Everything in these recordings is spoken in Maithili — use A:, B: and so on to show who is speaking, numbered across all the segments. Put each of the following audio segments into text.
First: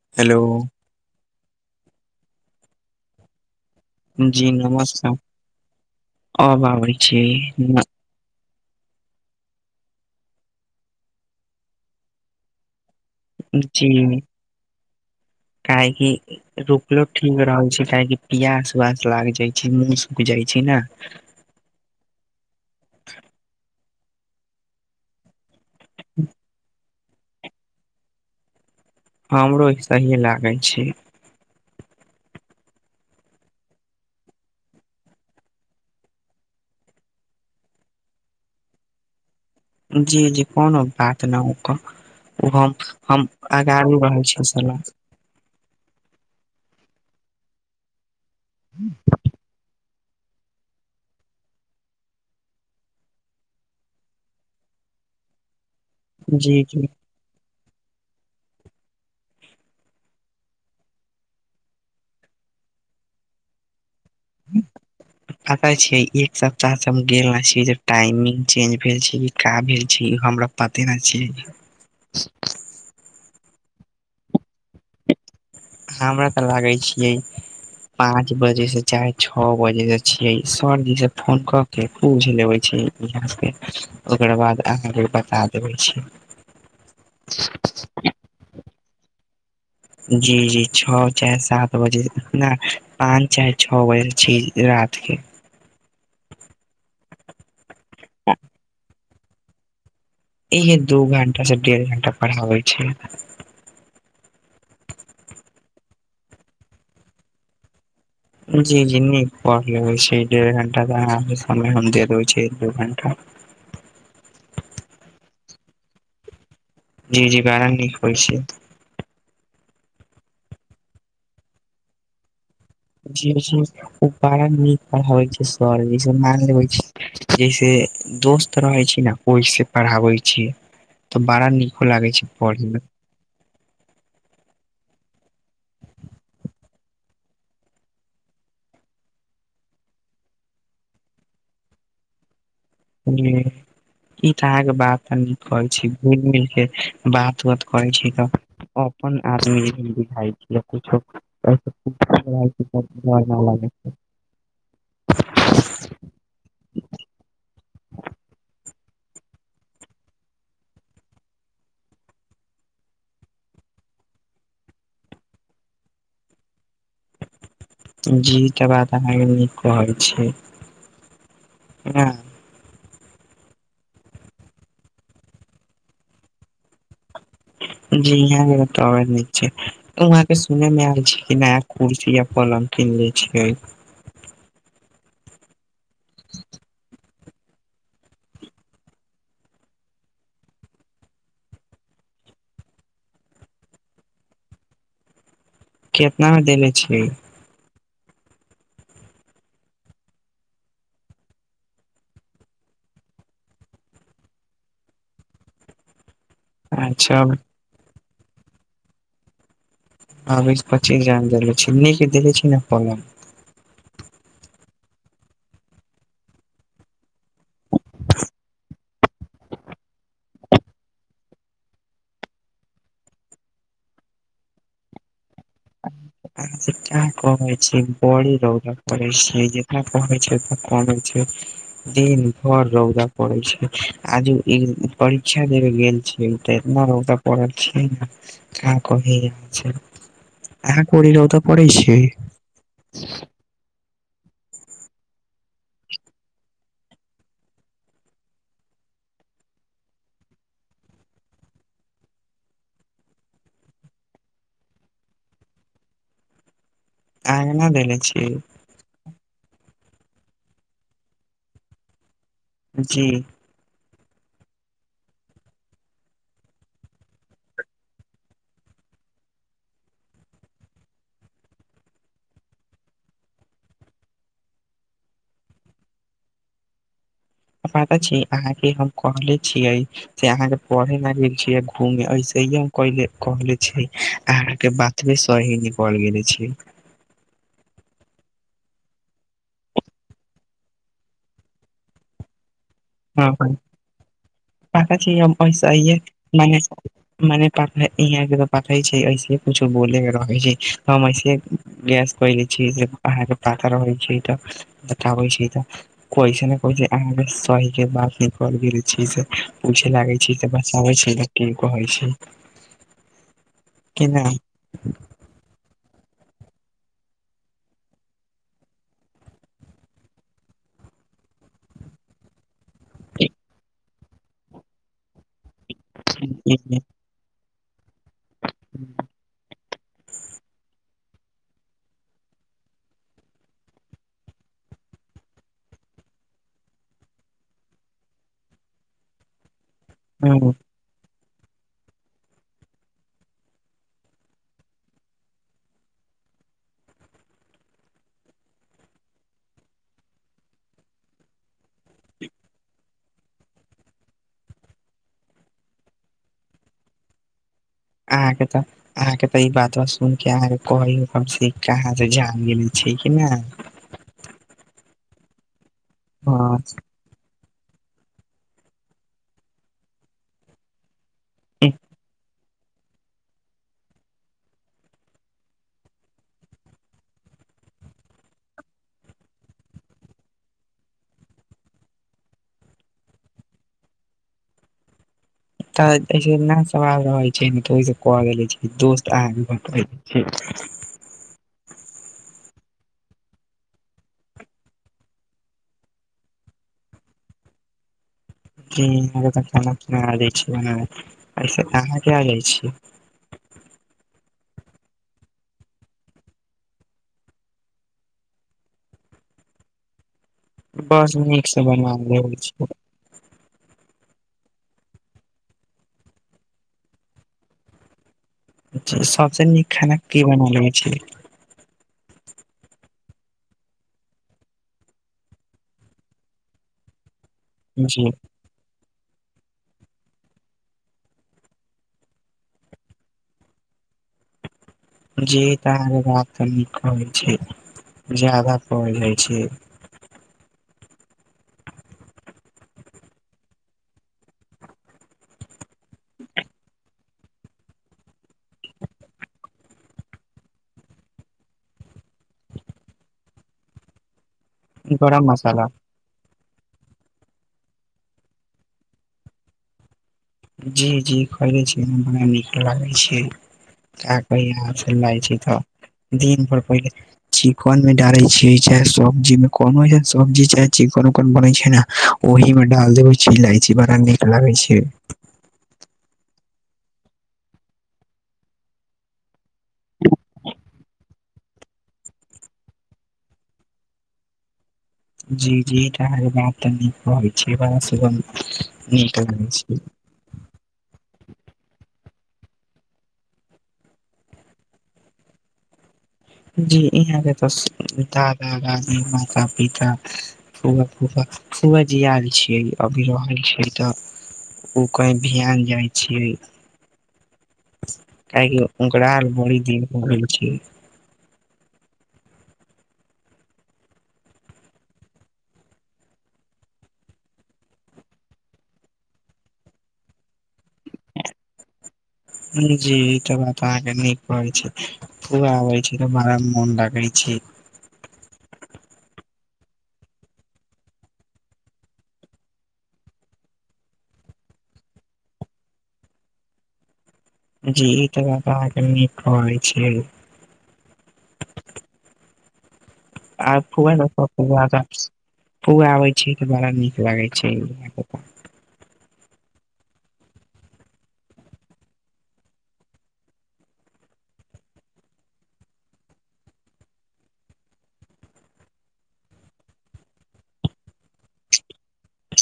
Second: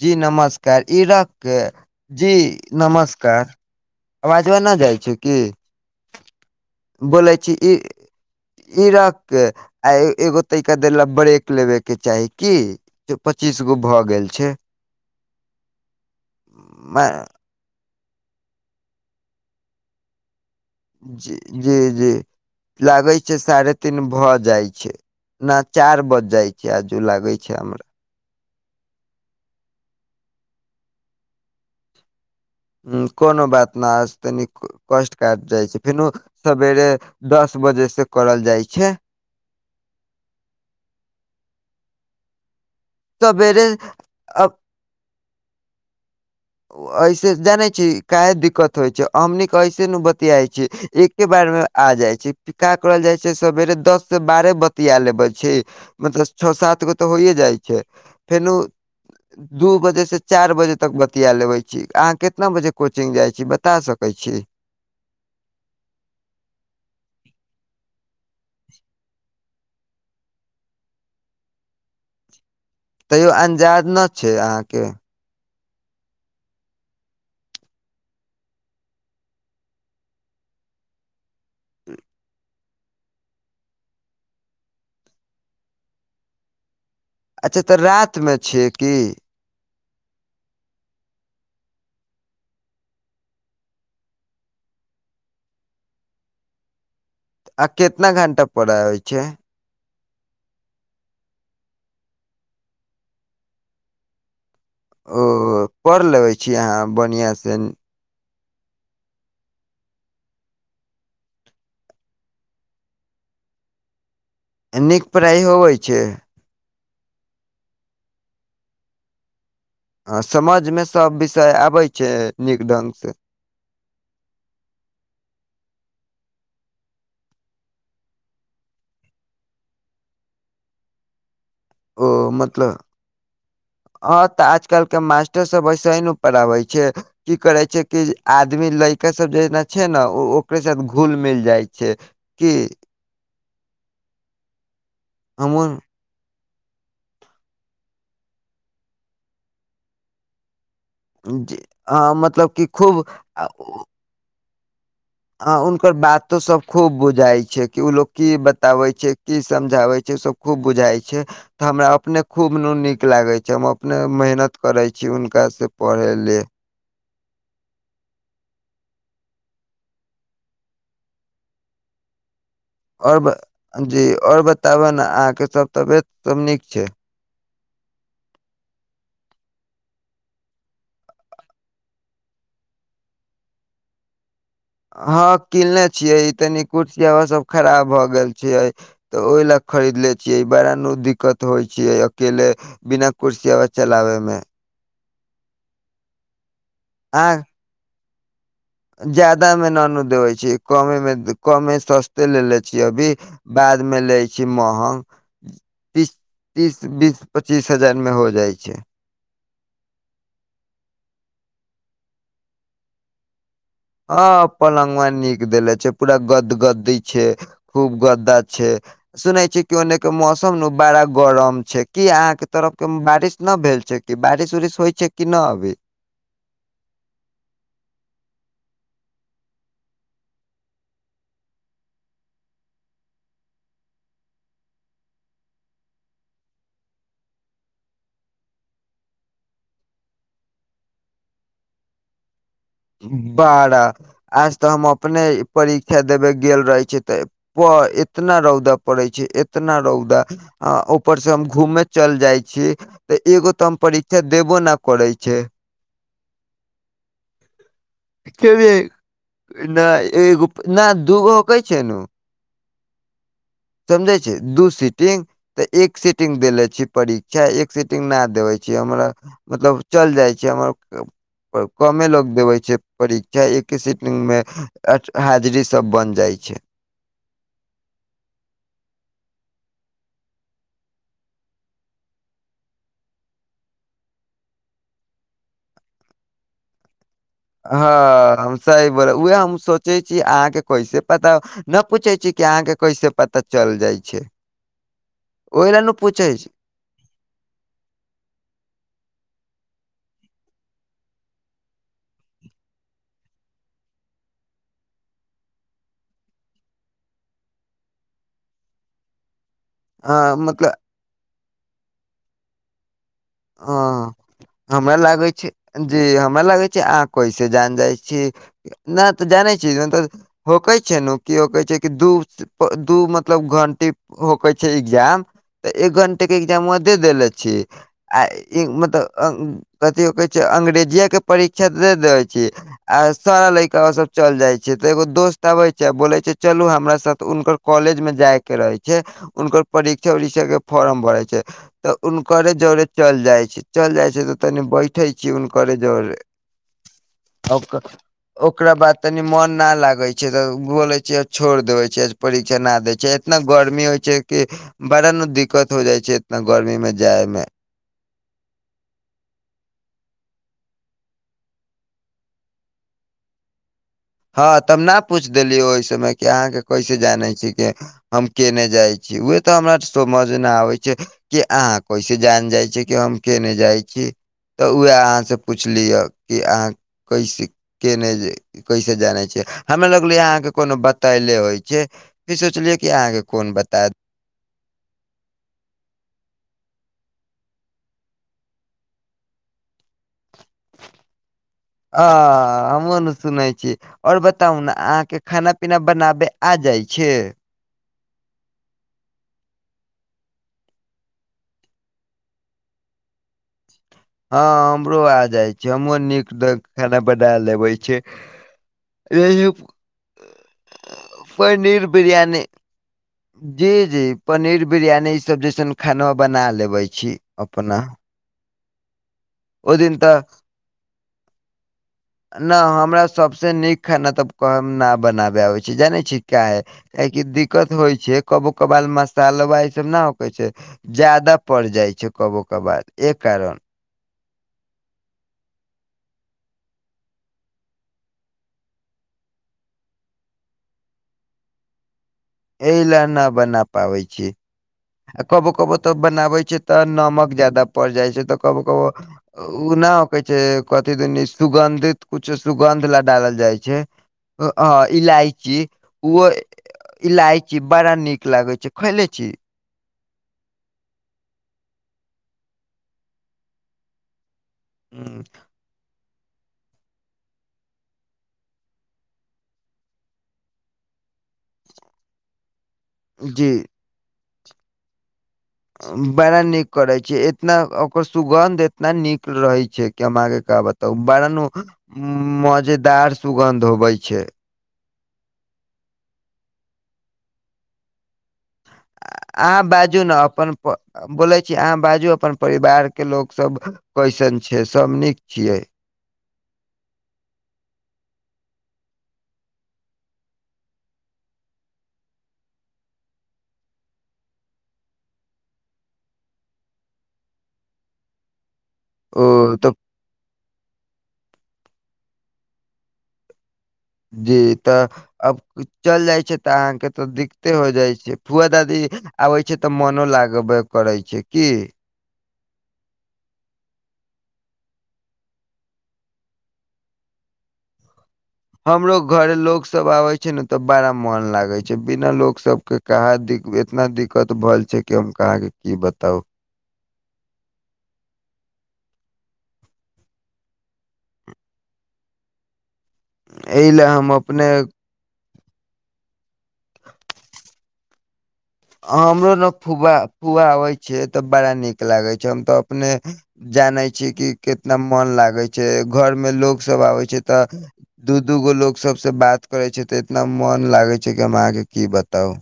A: जी
B: हेलो
A: नमस्कार ईरखके जी नमस्कार। अबाज
B: जी
A: नैय जाय
B: नमस्कार
A: छैय की
B: अब आबै
A: बोलैय छी इ
B: न,
A: ईरख के आ ए एगो तै [unintelligible] ब्रेक लेबेय के चाही की पच्चीस गो भऽ
B: जी
A: गेल छैय।
B: काहेकि रुकलो
A: मा
B: ठीक रहल छै काहेकि पियास उवास लाग जाय छैय मुँह सुख जाय छैय ने।
A: जी जी जी लागैय छैय साढ़े तीन भऽ जाय छैय। ना चार बज जाय छैय, आजू लागैय छैय हमरा।
B: हमरो ऐसहीयें लागैय छैय।
A: उम्म कोनो बात ना आज तनिक कष्ट [unintelligible] जाय छै फेनू सबेरे दस बजे से करल जाय छैय।
B: जी जी कोनो बात ना ओकर उ हम हम
A: सवेरे
B: अगाड़ी रहल
A: अ
B: छीयै सलाह।
A: ऐसे जानैय छी कैय दिक्कत होय छै हमनी क ऐसे न बत एक्के बार में आ जाय छैय। का करल जाय छै सवेरे दस से बारह बतिया लेबै छी मतलब छ
B: जी
A: सात
B: जी
A: गो तऽ होइये जाय छै फेनू दू बजे से चार बजे तक बत तिया लेबैय छी, अहाँ केितना बजे कोचिंग जाय छी बता सकैय छी?
B: [unintelligible] पता छैय एक सप्ताह सँ हम गेल ना छी, जे टाइमिंग चेंज भेल छै कि का भेल छै, हमरा पते ना छै।
A: तैयो अंजाद न छै अहाँके।
B: हमरा तऽ लागै छियै पाँच बजे सँ चाहे छ बजे सँ छियै, सर जी से फोन क केँ पूछ लेबेय छी, [unintelligible] ओकर बाद अहाँ केँ बता देबेय छी।
A: अच्छा तऽ रातिमेँ छियै की।
B: जी -जी छौ चाहे सात बजे, ना पाँच चाहे छौ बजे छी रात के।
A: आ केतना घण्टा पढ़ाबय छैय।
B: इहे दू घंटा से डेढ़ घंटा पढ़ाबै छैय।
A: ओ पढ़ लेबै छी अहाँ बढ़ियां से न
B: जी -जी नीक पढ़ लेबै छै, डेढ़ घण्टा के अहां के समय हम दे देबै छि, एक दू घण्टा।
A: नीक पढ़ाई होबै छै।
B: जी-जी बड़ा नीक होय छै एतऽ।
A: हं समझ में सब विषय आबै छै, नीक ढंग से।
B: जी -जी ओ बड़ा नीक पढ़ाबै छय सरजी, जैसे मानलेबय छै जैसे दोस्त रहै छै न। ओय से पढ़ाबै छै, तऽ बड़ा निक
A: ओ मतल
B: [inaudible]
A: हं तऽ आजकल केँ मास्टर सब ऐसहि नु पढ़ाबै छैय। की करै छै कि आदमी लड़का सब जेना छै न, उ ओकरे साथ घुल मिल जाइ छय। कि
B: बुझलिहि, ई तऽ अहांके बात त नीक कहै
A: हमहूँ
B: छी। मिल-मिल के बात-उात करै छी त अपन आदमी बुझाइ छि या किछो
A: जे अ, मतलब कि खूब
B: [unintelligible]
A: अ हुनकर बातो सब खूब बुझाइ छै, कि उ लोग की बताबै छै, की समझाबे छै, सब खूब बुझाइ छै। तऽ हमरा अपने खूब नु नीक लागै छै, हम अपने मेहनत करैत छी हुनकासँ पढ़य ले
B: जी इ तऽ बात अहाँके नीक कहै छियै ना।
A: आओर ब जी आओर बताबऽ ने अहाँके सभ तबियत सब नीक छै।
B: जी यहाँ के टॉवर नीक छै। वहाँं के सुनने मे आयल छी, कि नया कुर्सी या पलंग किनले छियै।
A: हँ किनले छियै, ई तनी कुर्सियबा सब खराब भऽ गेल छयै तऽ ओहि लए खरीद ले छियै, बार नु दिक्कत होइ छियै अकेले बिना कुर्सीवा चलाबऽ मे
B: केतना मे देले छियै।
A: आ ज्यादा मे न नू देबय छियै, कमे मे कमे सस्ते लेेले छीयै अभी। बादमे लै छी महग तीस तीस, बीस,
B: अच्छा
A: पचीस हजार मे हो जाइ छै।
B: आबै स पच्चीस हजार में देखले छि, नीक देलहे छि न पलंग।
A: ह पलंगवा नीक देेले छै, पूरा गदगदी छै। खूब गद्दा छे। सुनै छियै कि ओनेके मौसम नऽ बड़ा गरम छै कि ये अहाँके तरफ क बारिश नऽ भेल छै कि बारिश -उरिश होइ छै कि नऽ अभी?
B: अहाँ का कहै छी बड़ी रौदा करै छियइ जेकरा कहै छी कहै छै। दिन भर रौदा पड़ै छै आज ई परीक्षा देबे गेल [inaudible] ने ओ त पढ़ा छै ने क क ह छै अहांक करे रौदा पड़ै छै?
A: बाड़ा आज तऽ हम अपने परीक्षा देबे गेल रहे छियै तऽ प इतना रौदा पड़ै छै एतना रौदा। आ ऊपर से हम घूमे चल जाइ छी। तऽ एगो तऽ हम परीक्षा देबो न करै छै।
B: आइ हम ना देले छी।
A: ना एगो ना दूगो कहै छियै नु।
B: जी।
A: समझै छियै दू सीटिंग। त एक सीटिंग देेले छिय परीक्षा एक सीटिंग ना देबै छिय हमरा मतलब चल जाइ छियै हमर क- कमे लोग देबै छै परीक्षा एके सीटिंग मे ज-हाजरी सब बन जाइ छै।
B: पता छी अहाँके हम कहले छियइ से अहाँ के पढ़य ले गेल छिय घूमे ऐसै ये हम कहलियै -कहले छै अहाँ के बा भिंसरही निकल गेल छियै।
A: हँ हम सही बोलय उएह हम सोचै छियै अहाँके कैसे पता नऽ पूछै छियै कि अहाँके कैसे
B: हँ
A: पता
B: ह
A: चल जाइ छै
B: पका छी हम
A: ओहि लए न पूछै छी
B: [unintelligible] मने प यहाँ के तऽ पठै छै ऐसे कुछो बोलेके रहै छै हम ऐसे गैस कय लै छी जे अहाँके पाता रहै छै तऽ। देखाबै छी त कइसे ने कइसे अहां के सही के बात न [unintelligible] करले छी से पुछे लागै
A: हँ
B: छी
A: मतलब
B: बताबे छी ने कि कहै छी।
A: आं हमरा लागै छै जी हमरा लागै छै अहाँ कइसे जान जाइ छी। नै तऽ जानै छियै तहन त होंकै छियै नु कियो कहै छै कि दू दू मतलब घंटी होकै छै एग्जाम। तऽ एक घंटी के एग्जामवा दे देेले छी। आ इ मतलब कथी कहै छै अंग्रेजिया के परीक्षा दे देेबै छीय। आ सब लैकाबा सब चल जाइ छै त एगो दोस्त अबै छै आ बोलै छै चलू हमरा साथ उनकर कॉलेज मे जाय के रहै छै उनकर परीक्षा उरीक्षा के फॉरम भरै छै तऽ उनकरे जरे चल जाइ छी चल जाइ छियै त तनी बैठै छीयै उनकरे जरे। [inaudible] ओकरा बाद तनी मोन ना लागै छै तऽ बोलै छियै छोड़ देबै छियै। परीक्षा ना दै छियै इतना गरमी होइ छै कि बड़ा ने दिक्कत हो जाइ छै इतना गरमी मे जाय मे।
B: आहां के तऽ अहाँके तऽ ई बात बा सुन के अहाँके कहै हम छी कि अहाँ से जान गेले छी कि ने।
A: हँ त हम न पूछ देलियौ ओय समय कि अहाँके
B: हँ
A: कइसे जानै छीयै की हम केने जाए छीयै उहै तऽ हमरा समझ नै आबै छै। कि अहाँ कैसे जान जाए छीयै कि हम केने जाए छीयै। तऽ उ अहाँ से पुछलिया कि अहाँ कैसे केने ज कैसे जानै छियै, हमरा लगलै अहाँके कोनो बताएले होय छै। फिर सोचलियै कि अहाँ केँ कोन बताएत
B: तऽ ऐसे न सवाल रहय छै न तऽ ओहि से कह देलै छीयै की दोस्त अहां के बतबय छै।
A: आ हम्हु नै सुनय छी। और बताउ ने अहाँके खाना-पीना बनाबै आ जाए छै।
B: जी हमरा तै खाना-पीना आ जाए छै [unintelligible] ऐसे अहां के आ जाए छै।
A: हां हमरो आ जाए छै हम्हूँ आर नीक द खाना बनाए लेबय छीयै। [unintelligible]
B: बस नीक से बना लेबै छीयै।
A: जी-जी पनीर बिरयानी इ सब जइसन खाना बना लेबै छी अपना।
B: जी सबसे नीक
A: ओ
B: खाना
A: दिन तऽ
B: की बना लेबय छीयै।
A: न हमरा सबसे नीक खाना तब कहब न बनाबे आबै छै, जानै छी काहै। कियाकि दिक्कत होय
B: जी
A: छै कबो कबाल मसाल बा ई सब न होके छै जादा पड़ जाए छै कबो कबार ए कारण
B: जी त अहां के बात त नीक कहै छै जादा कहा जाए छै।
A: एहि ल न बना पाबै छीयै। ए कबो-कबो तऽ बनाबै छीयै तऽ नमक जादा पड़ जाए छै तऽ कबो-कबो उ ना होखे छै कथी दीन नी सुगन्धित कुछो सुगन्ध ल डालल जाए छै। अ-अ
B: गरम
A: इलायची
B: मसाला
A: उहो इलायची बड़ा नीक लागे छै खयले छीयै।
B: जी-जी खएले छी, बड़ा नीक लागे छै [unintelligible] [unintelligible] दिन भर पहिले चिकन मे डाले छीयै चाहे सब्जी मे कोनो ऐहेन सब्जी चाहे चिकन-उकन बनै छै नै ओहि में डाल देबय छीयै
A: जी
B: इलायची बड़ा नीक लागे छै।
A: बड़ा नीक करय छीयै इतना ओकर सुगन्ध एतना नीक रहे छै की हम आहां के का बत तऽ बड़ा न उ मजेदार सुगन्ध होबय छै।
B: जी-जी अहां के बात त नीक कहय छीयै बड़ा सुगंध
A: अ
B: नीक लागै
A: अहां
B: छै
A: बाजू ने अपन प अ बोलय छी अहाँ बाजू अपन परिवार के लोक सब कैसन छै, सब नीक छियै।
B: जी ईहाँ के तऽ दादा-दादी माता-पिता फुआ-फुफा फुआ जी आएल छियै, अभी रहय छै तऽ ओ कही भहान जाए छियै काहेकि ओकरा
A: ओ
B: आर बड़ी
A: तऽ
B: दिन पर ऐल छै।
A: जी तऽ अब उ चल जाय छै तऽ अहाँके तऽ दिक्कते हो जाय छै, फुआ दादी आबे छै तऽ मनो लागबे करय छै की
B: जी ई त बात अहाँके नीक कहय छी। फूआ आबै छै तऽ मरा मोन लगय छै।
A: हमरो घरे लोक सब आबय छै नै तऽ बड़ा मोन लागे छै बिना लोक सबके कहाँ दिक एतना दिक्कत भ छै कि हम अहाँ के की बताउ।
B: जी ई तऽ बात अहाँके नीक कहै छीये। आब
A: एहि
B: [unintelligible]
A: ले
B: फुआ
A: हम अपने
B: आबै छी तऽ बड़ा नीक लागे छै।
A: हमरो ने फुआ फूआ आबै छियै तऽ बड़ा नीक लागे छै हम तऽ अपने जानै छियै कि कितना मन लागै छै घरमे लोकोग सब आबै छै तऽ दू दू गो लोग सब से बात करे छै तऽ इतना मन लागे छै कि हम अहाँके की बताउ।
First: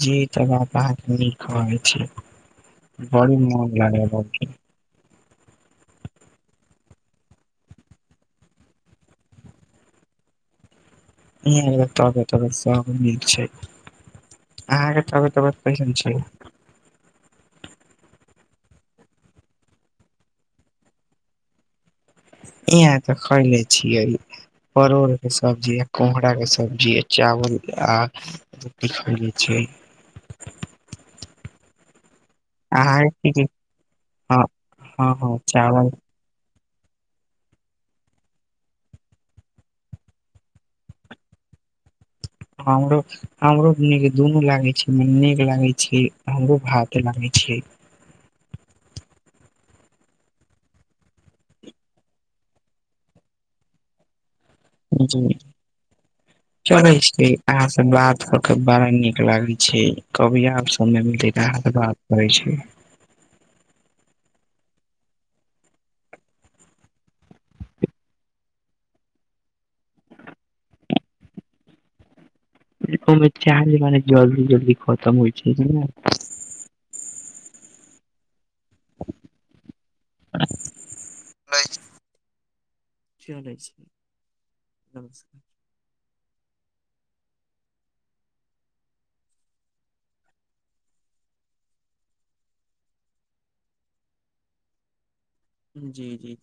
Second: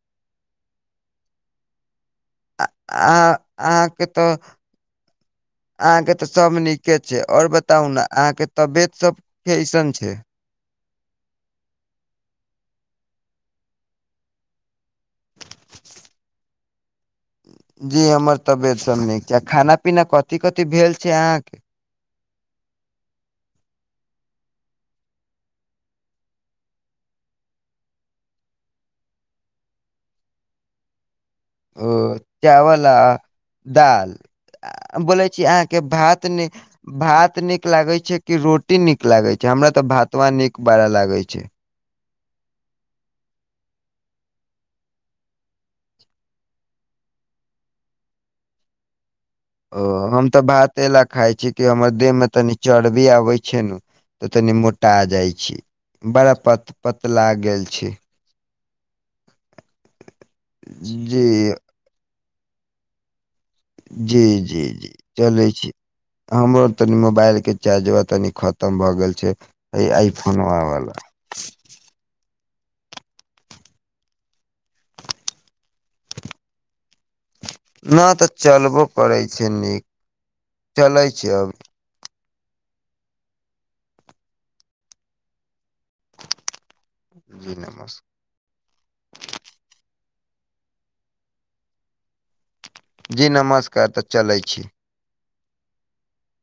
B: जी इ त बात अहाँ नीक कहै छीये
A: आ अहाँ
B: बड़ी मन लागे [unintelligible] [inaudible]
A: अहाँ के ते सब नीके छै और बताउ ने अहाँ के तबियत सब कैसन छै?
B: इ तबियत तबीयत सब निक छै। अहाँके तबियत तबीयत कैसन छै?
A: जी हमर तबियत सब नीक छै। खाना पीना कथि कथि भेल छै अहाँ के?
B: इहाँ तऽ खैले छियै परोड़ के सब्जी आ कुमहरा के सब्जी आ चावल आ रोटी खैले छिये।
A: ओ चावल आ
B: अहाँके की की
A: दाल
B: हँ हँ
A: बोलै
B: हँ
A: छी अहाँके
B: चावल
A: भात तने भात निक लागे छै कि रोटी नीक लागे छै हमरा त भातवा नीक बड़ा लागे छै।
B: [unintelligible] हमरो के निक दुनू लागे छै नीक लागे छै हमरो भाते लागे छीये।
A: ओ हम तऽ भाते अइ ला खाइ छी कि हमर देह मे तनी चर्बी आबै छै ने तऽ तनी मोटा
B: जी
A: जाइ छी बड़ा प
B: चलै छी अहाँ से बात क के बड़ा नीक लागैय छै कभी आर समय
A: जी
B: मिलते त अहाँ से बात होय छै।
A: जी जी जी चलै छी हमरो तनी मोबाइल के चार्जरबा तनी खतम भए गेल छै। अइ आइ फोनवा वला।
B: ई फोन मे चार्ज मने जल्दी जल्दी खतम होइ छै ने।
A: ना तऽ चलबो करैत छै नीक चलैय छै अभी।
B: चलय छी नमस्कार।
A: जी नमस्कार। जी नमस्कार तऽ चलैत छी।
B: जी जी।